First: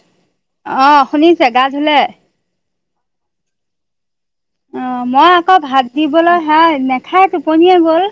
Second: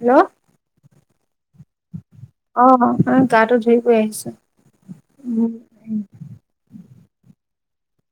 Hello আহ শুনিছে গা ধুলে? অ', গাটো ধুই কৰি আহিছো। অ', মই আকৌ ভাত দিবলৈ হে নেখাই টোপনিয়ে গল।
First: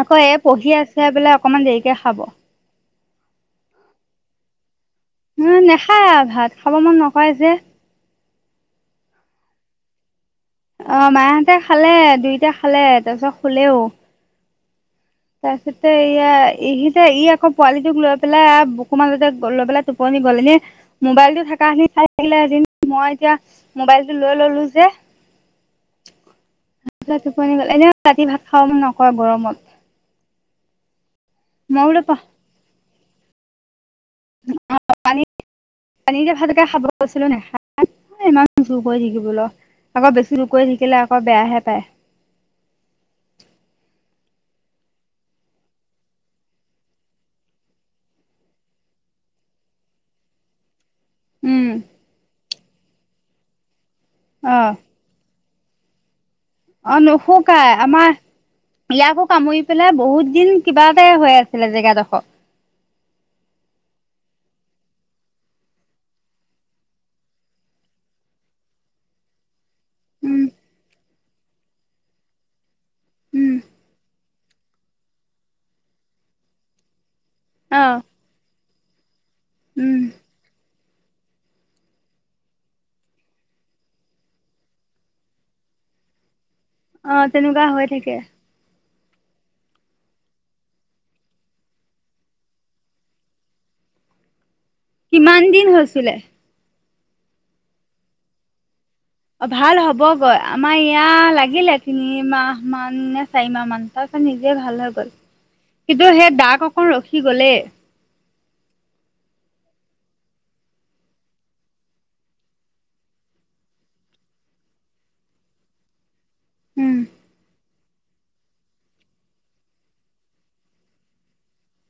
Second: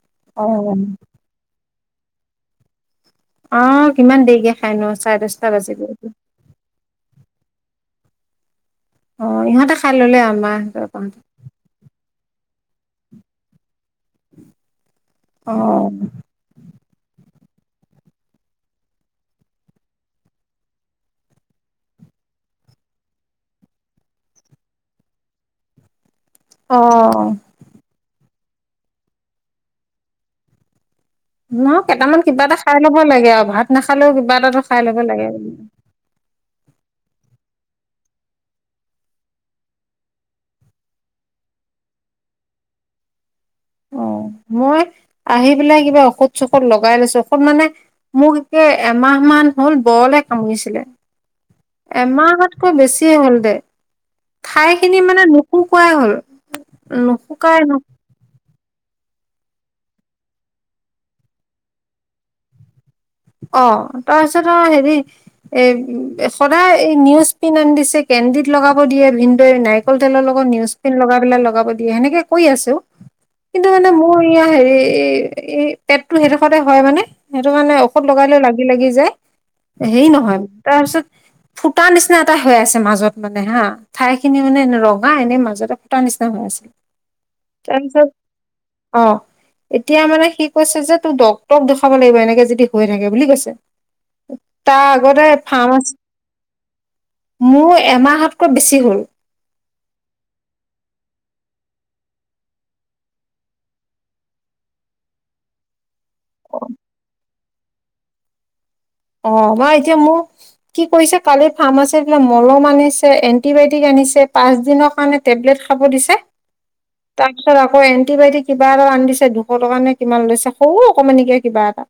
আকৌ এই পঢ়ি অ'। আছে বোলে অকমান দেৰিকে খাব। অ', কিমান দেৰিকে খাই নো উম, নাখায় আৰু ভাত খাব মন নকৰে যে। অ', ইহঁতে খাই ললে আম অ', মাহঁতে খালে দুইটা খালে তাৰপিছত শুলেও। অ'। তাৰপিছতে ইয়া ইহিতে ই আকৌ পোৱালিটোক লৈ পেলাই বকুমানতে লৈ পেলাই টোপনি গ'ল এনে মোবাইল টো থকা খিনি চাই থাকিলে আজি মই এতিয়া মোবাইলটো লৈ ললো যে। [unintelligible] অ', টোপনি গল এনে ৰাতি ভাত খাওঁ মন নকয় গৰমত। ন মই বোলো কেইটামান কিবা এটা খাই ল'ব লাগে আৰু ভাত নাখ খালেও কিবা এটাটো খাই ল'ব পানী লাগে। পানীতে ভাতকে খাব কৈছিলো নেখায় ইমান চোৰ কৰি থাকিবোলৈ আকৌ বেছি চোৰ কৰি থাকিলে আকৌ বেয়াহে পায়। [unintelligible] মই আহি পেলাই কিবা ঔষধ চষধ লগাই লৈছো ঔষধ মানে মোক একে এমাহ আহাহ মান হ'ল বৰলে কামুৰিছিলে। উম এমাহতকৈ বেছি হ'ল দে অ ঠাইখিনি মানে কোক কাই হ'ল। অ' নুশুকাই আমাৰ ইয়াকো কামুৰি পেলাই বহুত দিন কিবা এটা হৈ আছিলে জেগাডোখৰ। অ' তাৰপিছত অ হেৰি এ সদায় এই নিউজ পিন আনি দিছে কে কেণ্ডিত লগাব দিয়ে ভিনদৈ নাৰিকল তেলৰ উম লগত নিউজ পেন লগাই লগাব দিয়ে সেনেকে কৈ আছো। উম কিন্তু মানে মোৰ ইয়া হেৰি পেটটো সেইডোখৰতে হয় মানে সেইটো মানে অ লাগি লাগি যায় উম হেৰি নহয় তাৰপিছত ফুটাৰ নিচিনা এটা হৈ আছে মাজত মানে হা ঠাই খিনি মানে এনে ৰঙা এনেই মাজতে ফুটা নিচিনা হৈ আছে। অ' তেনেকুৱা হৈ তাৰপিছত থাকে। অ' এতিয়া মানে সি কৈছে যে তোৰ ডটক দেখুৱাব লাগিব এনেকে যদি হৈ থাকে বুলি কৈছে তাৰ আগতে কিমান দিন ফাৰ্ম আছে হৈছিলে মোৰ এমাহতকৈ বেছি হ'ল। অ ভাল হ'বগৈ আমাৰ ইয়া লাগিলে তিনিমাহ মান নে চাৰিমাহ মান তাৰপছত নিজে ভাল হয় গ'ল। [inaudible] কিন্তু সেই দাগ অকণ ৰখি গ'লেই অ', বাৰু এতিয়া মোক কি কৰিছে কালি ফাৰ্ম আছে পলে মলম আনিছে এন্টিবায়টিক আ উম [unintelligible] ৰা বাইটি কিবা এটা আন্ধ দিছে দুশ টকাৰ নে কিমান লৈছে সৌ অকমান নকে কিবা এটা।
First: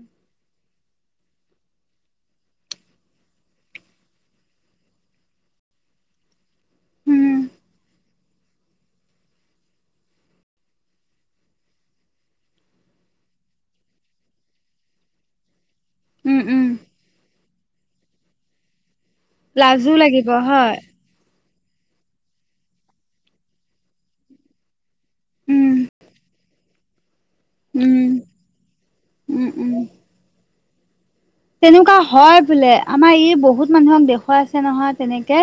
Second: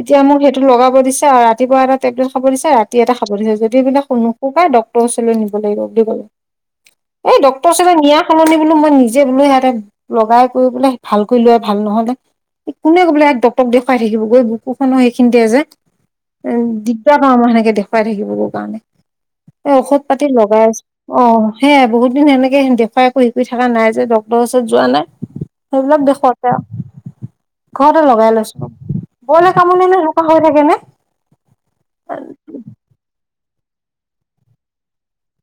এতিয়া মোক সেইটো লগাব খাব দিছে আৰু ৰাতিপুৱা এটা টেবলেট খাব দিছে ৰাতি এটা খাব দিছে যদি পবাক নুসুকাই ডক্ৰ ৰওচৰলৈ নিব লাগিব। এই উম ড্টৰ নিয়া সলনি বোলো মই নিজে বোলো সিহঁতে লগাই কৰি বোলে ভালকৈ লোৱ ভাল নহলে কোনে বোলে এক দতক দেখুৱাই থাকিব গৈ বুকুখনো সেইখিনিতে যে। উম, দিগদাৰ পাৰ আমাৰ সেনেকে দেখুৱাই থাকিব কাৰণে এ লাজো ঔষধ পাতি লাগিব লগাই হয় আছো অ'। সেয়াই বহুত দিন সেনেকে দেখুৱাই একো হেক কৰি থকা নাই যে ড্ক্তৰৰ ওচৰত যোৱা নাই। উম সেইবিলাক দেশতে উম ঘৰতে লগাই লৈছো উম বৰলে উম কামনিে লুকা হৈ থাকে নে। তেনেকুৱা হয় বোলে আমাৰ ই বহুত মানুহক দেখুৱাই আছে নহয় তেনেকে।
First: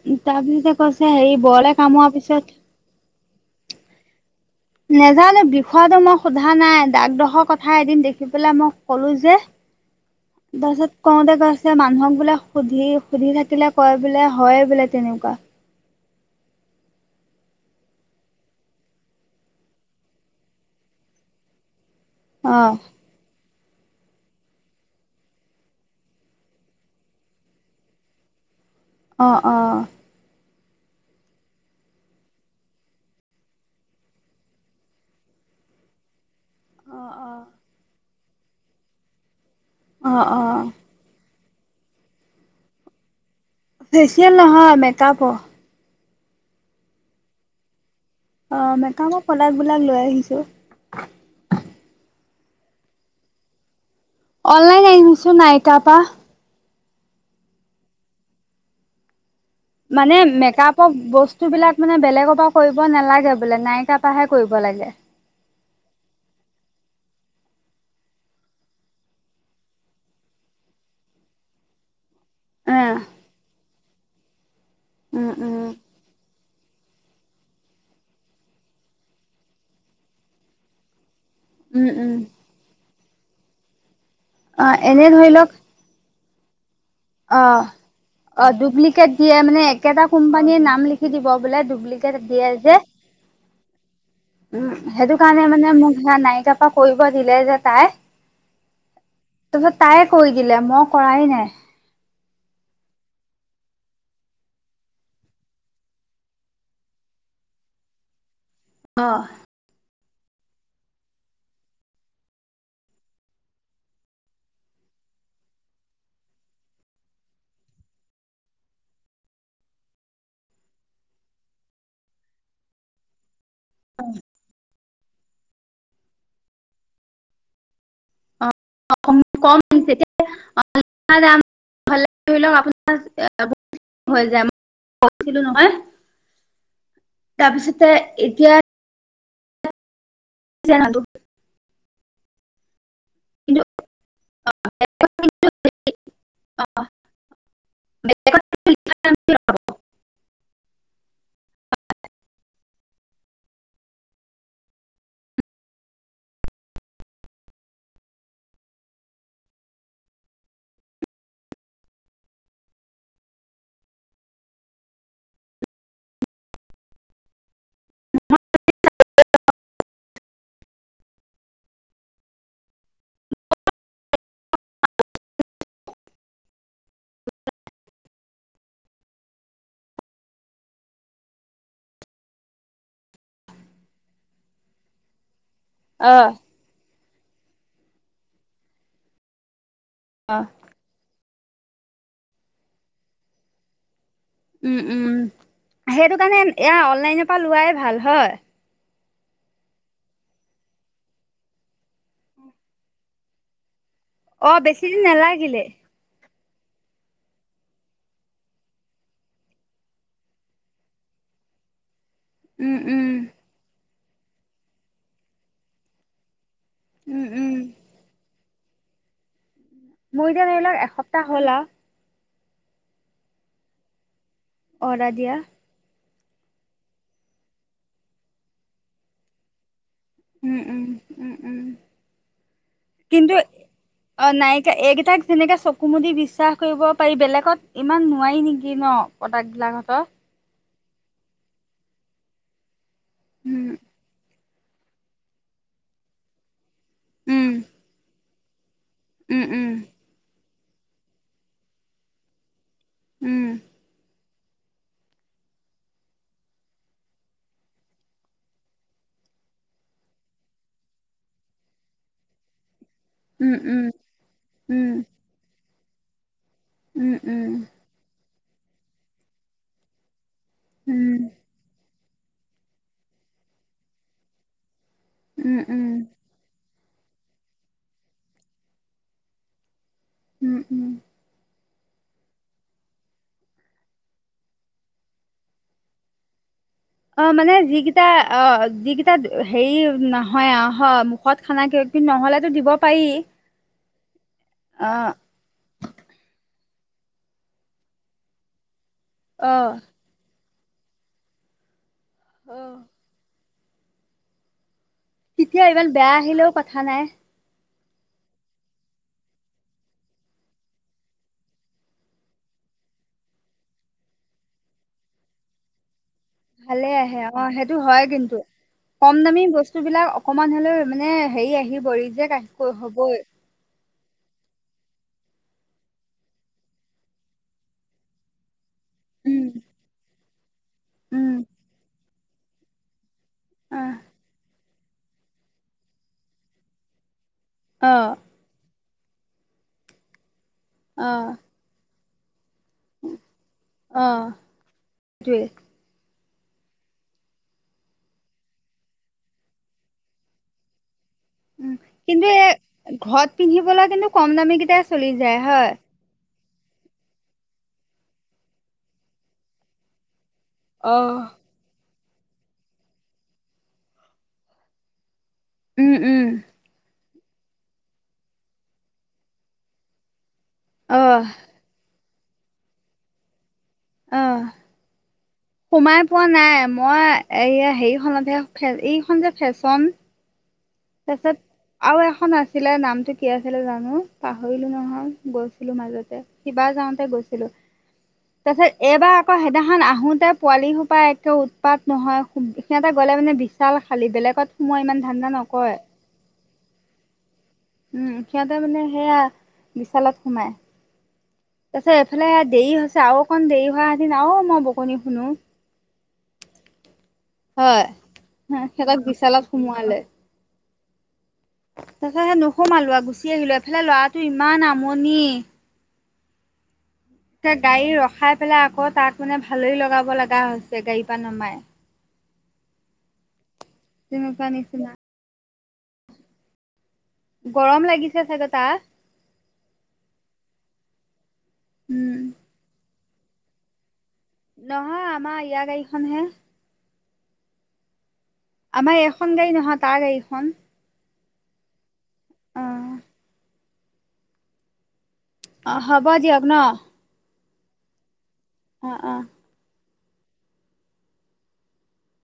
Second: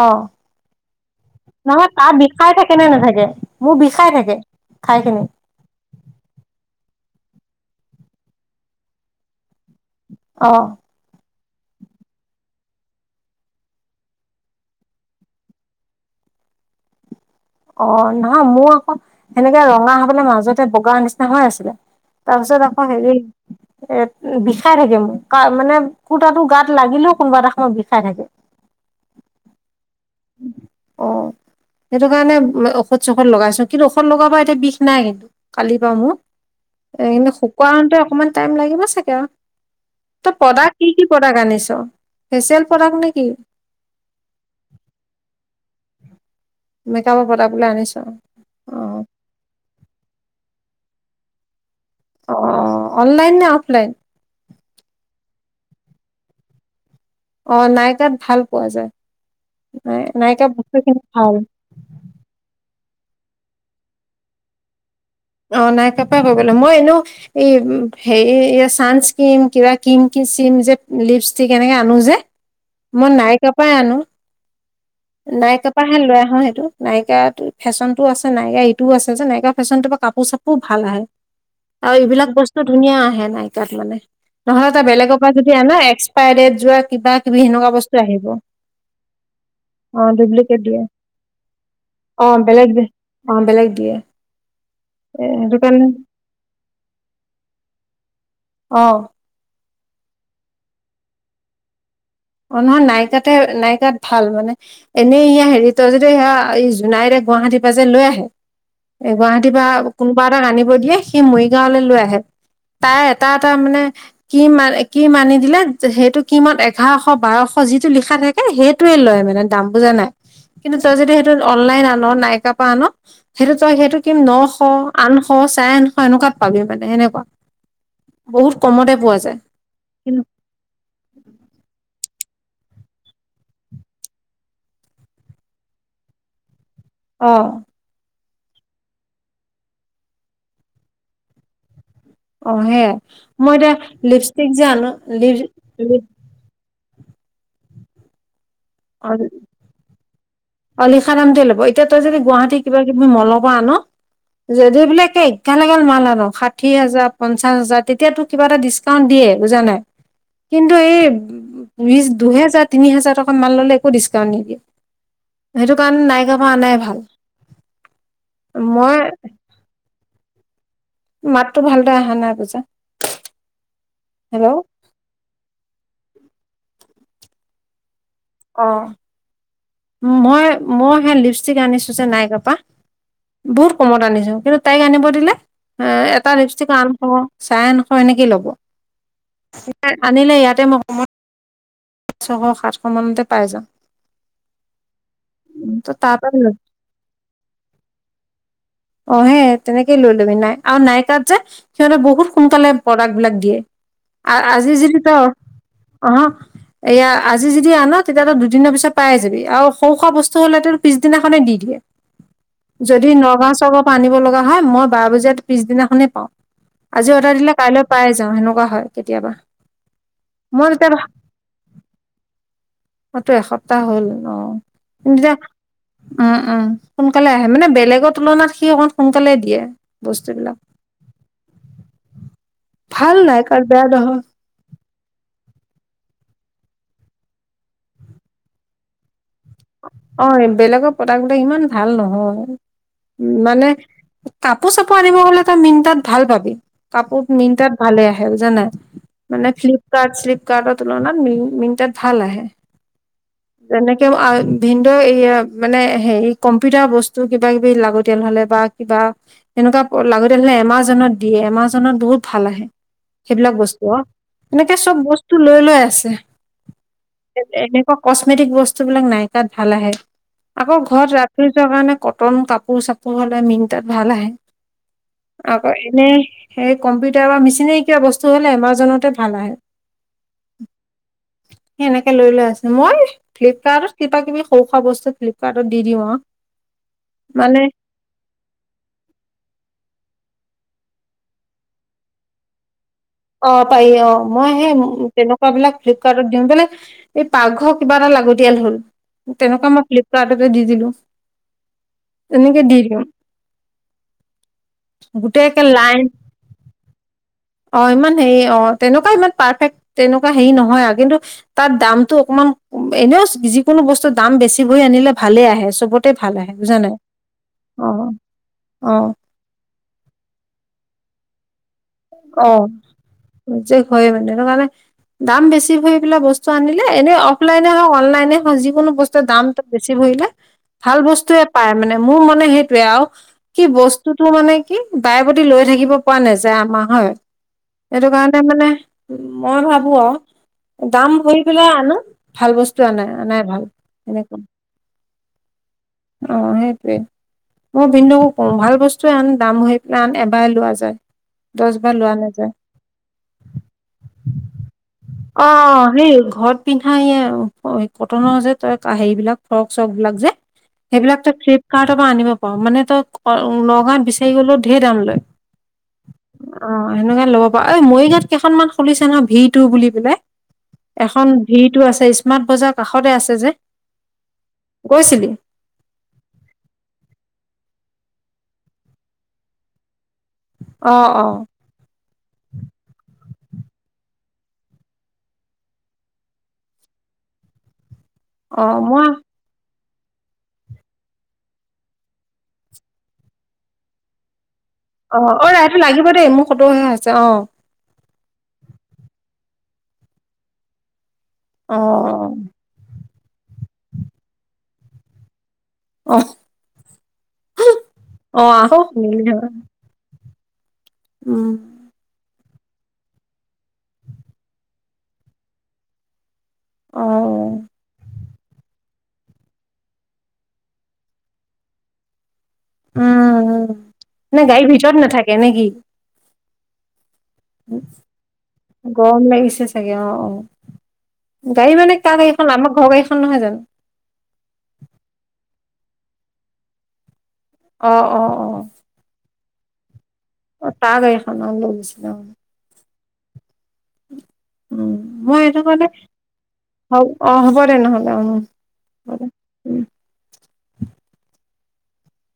অ তাৰ পিছতে কৈছে হে বৰলে নহয় তাৰ কামোৱাৰ বিষাই থাকে নে নাথাকে মোৰ পিছত বিষাই থাকে ঠাইখিনি নেজানো বিষয়টো মই সোধা নাই। দাকডোখৰ কথা এদিন দেখি পেলাই মই কলো যে অ তাৰপিছত কওঁতে গৈ মানুহক বোলাক সুধি সুধি থাকিলে কয় বোলে হয়ে বোলে তেনেকুৱা। অ', নহয় মোৰ আকৌ সেনেকে ৰঙা হবলে মাজতে বগা নিচিনা হৈ আছিলে। তাৰপিছত অ', আকৌ হেৰি এ বিষাই থাকে মোক মানে কটাাতটো গাত লাগিলেও কোনোবা এটা সময় বিষাই থাকে। [inaudible] অ', অ'। অ'। সেইটো কাৰণে ঔষধ চৌষধ লগাইছো। কিন্তু ঔষধ লগোৱাৰ পা এতিয়া বিষ নাই কিন্তু, কালি পা মোৰ এ, কিন্তু শুকুৱাওতে অকনমান টাইম লাগিব চাগে আৰু অ', তই অ', প্ৰডাক্ট কি কি প্ৰডাক্ট আনিছ? ফেচিয়েল প্ৰডাক্ট নেকি? ফেচিয়েল নহয়, মেকাপৰ। মেকআপৰ প্ৰডাক্ট বিলাক আনিছ। অ', মেকাপৰ প্ৰডাক্ট বিলাক লৈ আহিছো। অ', অনলাইন নে অফলাইন? অনলাইন আনিছো, নাইকাৰ পা। অ', নাইকাত ভাল পোৱা যায়। নাই মানে, নাইকা মেকআপৰ বস্তুখিনি ভাল বস্তু বিলাক মানে বেলেগৰ পৰা কৰিব [unintelligible] নালাগে বোলে, নাইকা পাহে কৰিব লাগে। অ', নাইকাপা কৰিব লাগে, মই এনেওঁ এই হেৰি চানস্কিম কিবা কিম কি [unintelligible] যে লিপষ্টিক এনেকে আনো যে অ', মই নাইকা পাই আনো। উম, নাইকা উম, পাহে লৈ আহো সেই [unintelligible] নাইকা ফেশ্বনটো আছে, নাইকা এইটোও আছে যে, নাইকা ফেশ্বনটোৰ পৰা কাপোৰ চাপুৰো ভাল আহে। উম, আৰু উম, এইবিলাক বস্তু ধুনীয়া আহে নাইকাত মানে। নহলে অ', তই এনে বেলেগৰ ধৰি পৰা লওক যদি আনা এক [unintelligible] যোৱা কিবা কিবি অ', সেনেকুৱা বস্তু আহিব অ', ডুপ্লিকেট দিয়ে মানে, অ একেটা কোম্পানীয়ে ডুপ্লিকেট নাম দিয়ে লিখি দিব বোলে ডুপ্লিকেট অ', দিয়ে বেলেগ যে। দে, অ', বেলেগ দিয়ে। উম, সেইটো কাৰণে মানে মোক সে নাইকা পৰা কৰিব দিলে যে তাই অ'। [unintelligible] তাই কৈ দিলে, মই কৰাই নাই। অ', নহয় নাইকা নাইকাত ভাল মানে। এনেই ই হেৰি তই যদি, স জোনাই গুৱাহাটীৰ পৰা যে লৈ আহে। এ, অ', গুৱাহাটীৰ পৰা কোনোবা এটাক আনিব দিয়ে, সি মৰিগাঁৱলৈ লৈ আহে। তাৰ এটা এটা মানে, কিম-কিম আনি দিলে সেইটো কিমত এঘাৰশ [unintelligible] বাৰশ যিটো লিখা থাকে, সেইটোৱে লয় মানে দাম বুজা নাই কিন্তু তই যদি সেইটো অনলাইন আন, নাইকাপা আন সেইটো তই সেইটো কিম নশ, আঠশ, চাৰে আঠশ এনেকুৱাত পাবি মানে সেনেকুৱা। বহুত [unintelligible] [unintelligible] কমতে পোৱা যায় কিন্তু নহয়। অ তাৰপিছতে এতিয়া [unintelligible] অ', হেয়াই, মই এতিয়া লিপষ্টিক যে আনো, লিপ অ', [unintelligible] [unintelligible] অ', লিখা দামটোৱে ল'ব। এতিয়া তই যদি গুৱাহাটী কিবা কিবি মল'ৰ পৰা আন যদি বোলে এগাল এগাল মাল আন, ষাঠি হাজাৰ, পঞ্চাশ হাজাৰ তেতিয়া তোক কিবা এটা ডিছকাউণ্ট দি [unintelligible] বুজা নাই। কিন্তু এই, বিশ, দুহেজাৰ, তিনি হেজাৰ টকা মাল ললে একো ডিচকাউণ্ট নিদিয়ে। [inaudible] সেইটো কাৰণে নাইকাপা অনাই ভাল। মই মাতটো ভালদৰে অহা নাই পূজা। হেল্ল'। [inaudible] অ', মই-মই সেই লিপষ্টিক আনিছো যে নাইকাপা বহুত কমত আনিছো। কিন্তু তাইক আনিব দিলে এ-এটা অ', লিপষ্টিক আঠশ, চাৰে নশ এনেকেই ল'ব। আনিলে অ', ইয়াতে ম-মই ছশ সাতশ মানতে পাই যাম। উম, উম সেইটো কাৰণে পৰা এয়া অনলাইনৰ পৰা লোৱাই ভাল হয়। অ' সে তেনেকেই লৈ লবি নাই আৰু নাইকাত যে সিহঁতে বহুত সোনকালে প্ৰডাক্ট বিলাক দিয়ে। আৰু অ', আজি বেছি যি দিন তই নালাগিলে। অহ এয়া আজি যদি আন তেতিয়াতো দুদিনৰ পিছত পাই যাবি আৰু সৰু খোৱা বস্তু হলে পিছদিনাখনে দি দিয়ে। উম, উম, যদি নগাঁও চৰকাৰৰ পৰা আনিব লগা হয় মই বাৰ বজিয়াত পিছদিনাখনেই পাওঁ। আজি উম, অৰ্ডাৰ উম, দিলে কাইলৈ পাই যাওঁ সেনেকুৱা হয় কেতিয়াবা। মোৰ এতিয়া ধৰি লওক এসপ্তাহ হ'ল আৰু। মটো এসপ্তাহ হ'ল। অ অদাৰ তেতিয়া দিয়া। উম, উম সোনকালে আহে মানে বেলেগৰ তুলনাত সি অকমান সোনকালে দিয়ে। বস্তুবিলাক উম, উম, উম, উম। ভাল কিন্তু নাই কাৰণ বেয়া নহয় অ' নাইিকা এইকেইটাক যেনেকাে চ কুমুদি বিশ্বাস কৰিব পাৰি বেলেগত ইমান নোৱাৰি নেকি ন'? প্ৰডাক্ট বিলাকহঁতৰ। অ' বেলেগৰ প্ৰডাক্ট বিলাক ইমান ভাল নহয় উম, মানে উম, কাপোৰ চাপোৰ আনিব হলে তই মিনটাত ভাল পাবি কাপোৰত উম, মিনটাত ভালে আহে বুজানাই। উম, মানে উম, ফ্লিপকাৰ্ট শ্লিপকাৰ্টৰ তুলনাত ম মিনটাত ভাল আহে। উম, যেনেকে ভিনদ এই মানে হেৰি কম্পিউটাৰ বস্তু কিবা কিবি লাগতিয়াল হলে বা কিবা তেনেকুৱা লাগতি হলে এমাজনত দিয়ে এমাজনত বহুত ভাল আহে। সেইবিলাক উম, বস্তু উম, অ' এনেকে উম, চ'ব বস্তু লৈ লৈ আছে। উম, উম, এনেকুৱা কচমেটিক বস্তুবলাক নাইকাত ভাল আহে। আকৌ উম, ঘৰত ৰাতি যোৱাৰ কাৰণে কটন কাপোৰ চাপোৰ হ'লে মিনটাত ভাল আহে। উম, উম, আকৌ এনে সেই কম্পিউটাৰ বা মেচিনেৰি কিবা বস্তু হ'লে এমাজনতে ভাল আহে। উম, উম। এনেকে লৈ লৈ আছে মই ফ্লিপকাৰ্ট কিবা কিবি সৰু খোৱা বস্তু ফ্লিপকাৰ্টত দি দিওঁ অ'। অ' মানে যিকেইটা অ' যিকেইটা হেৰি নহ হয়, হয় মুখত খানা কে কিন্তু নহ'লেতো দিব পাৰি অ' পাৰি অ' মই সেই অ তেনেকুৱা বিলাক ফ্লিপকাৰ্টত দিওঁ বলে এই পাকঘৰ কিবা এটা লাগতিয়াল হ'ল অ তেনেকুৱা মই ফ্লিপ্ দি দিলো অ তেনেকে দি দিওঁ। গোটেই একে তেতিয়া ইমান লাইন বেয়া আহিলেও কথা নাই। অ' ইমান হেৰি অ' তেনেকুৱা ইমান পাৰফেক্ট তেনেকুৱা হেৰি নহয় আৰু কিন্তু তাত দামতটো অকমান এনেও যিকোনো বস্তুৰ দাম বেছি বহ আনিলে ভালে আহে চবত ভালে আহে অ' সেইটো হয় কিন্তু অ কম দামী বস্তু বিলাক অকমান হলেও মানে হেৰি আহিব ৰিজেক্ট অ' আহি হ'বই হয় মানে সেইটো কাৰণে দাম বেছি ভৰি পেলাই বস্তুনিলে এনে অফলাইনে হওঁক অনলাইনে হওঁ যি কোনো বস্তুৰৰ দাম উম ত বেছি ভৰিলে ভাল উম বস্তুৱয়ে পায় মানে মোৰ মানে সেইটয়ে আৰু কি বস্তুটো মানে কি বাই প্ৰতি লৈ থাকিব পৰা নেযায় আমাৰ হয় অ সেইটো কাৰণে মানে মই ভাবো আৰু অ দাম ভৰি পেলাই আনো। ভাল বস্তু আনে, আনে ভাল অ এনেকুৱা। সেইটোৱে অ' সেইটোৱেই। মই বিন্দুকো কওঁ ভাল বস্তুৱয়ে আন দাম হৈ পেলাই আন এবাৰ লোৱা যায়। দহ উম, বাৰ লোৱা কিন্তু এ নাযায় ঘৰত পিন্ধিবলৈ কিন্তু কম দামী কেইটাই চলি যায় হয় অ' সেই ঘৰত পিন্ধা এই কটনৰ যে তই হেৰি বিলাক ফ্ৰক চৰক বিলাক যে অ সেইবিলাক তই ফ্লিপকাৰ্টৰ পৰা আনিব পাৰো মানে তই নগাঁও বিচাৰি গ'লেও ঢেৰ দাম লয়। উম, উম। অ', সেনেকা লব পা এই মৰি গাঁৱত কেইখনমান খুলিছে ন ভিতু বুলি পেলাই। অ এখন ভি টো আছে স্মাৰ্ট বজাৰৰ কাষতে আছে যে অ গৈছিলি? সোমাই পোৱা নাই মই এই হেৰিখনতহে এইখন যে ফেশ্বন অ অ তাৰপিছত আৰু এখন আছিলে নামতটো কি আছিলে জানো পাহৰিলো নহয় গৈছিলো মাজতে সিবাৰ যাওঁতে গৈ ছিলোঁ তাৰ অ পিছত মই এইবাৰ আকৌ সেদিনাখন আহোঁতে পোৱালিসোপা একে উৎপাত নহয় সিহঁতে গ'লে মানে বিশাল খালী বেলেগত সোমোৱা ইমান অ ধান্দা অ নক ৰাইটো লাগিব দেই মোৰ সতৰ হে আছে অ'। উম, সিহঁতে মানে সেয়া বিশালত সোমাই। অ তাৰপিছত এইফালে দেৰি হৈছে আৰু অকণ দেৰি হোৱাহেতেন আৰু মই বকনি শুনো। আহ হয় আহ আহ সিহঁতক মিল থ বিশালত [unintelligible] সোমোৱালে তাৰপিছত সে নোসোমালো আৰু গুচি আহিলো এফালে ল'ৰাটো ইমান আমনি। অ উম একে গাড়ী ৰখাই পেলাই আকৌ তাক মানে ভালৰি লগাব লগা হৈছে গাড়ীৰ পৰা নমাই। উম, তেনেকুৱা নে গাড়ীৰ নিচিনা ভিতৰত নাথাকে নে কি? গৰম লাগিছে চাগে তাৰ গৰম লাগিছে চাগে অ', অ'। গাড়ী মানে কাৰ উম গাড়ীখন আমাৰ ঘৰ গাড়ীখন নহয় জানো? নহয় আমাৰ ইয়াৰ গাড়ী খন হে। অ', অ', অ'। আমাৰ এখন গাড়ী নহয় তাৰ গাড়ীখন। অ', তাৰ গাড়ী খন অ', লৈ গৈছিল অ'। উম, মই সেইটো অ কাৰণে হ'ব দিয়ক ন হ অ', হ'ব দে নহ'লে অ'। অ' হ'ব অ'। দে [inaudible]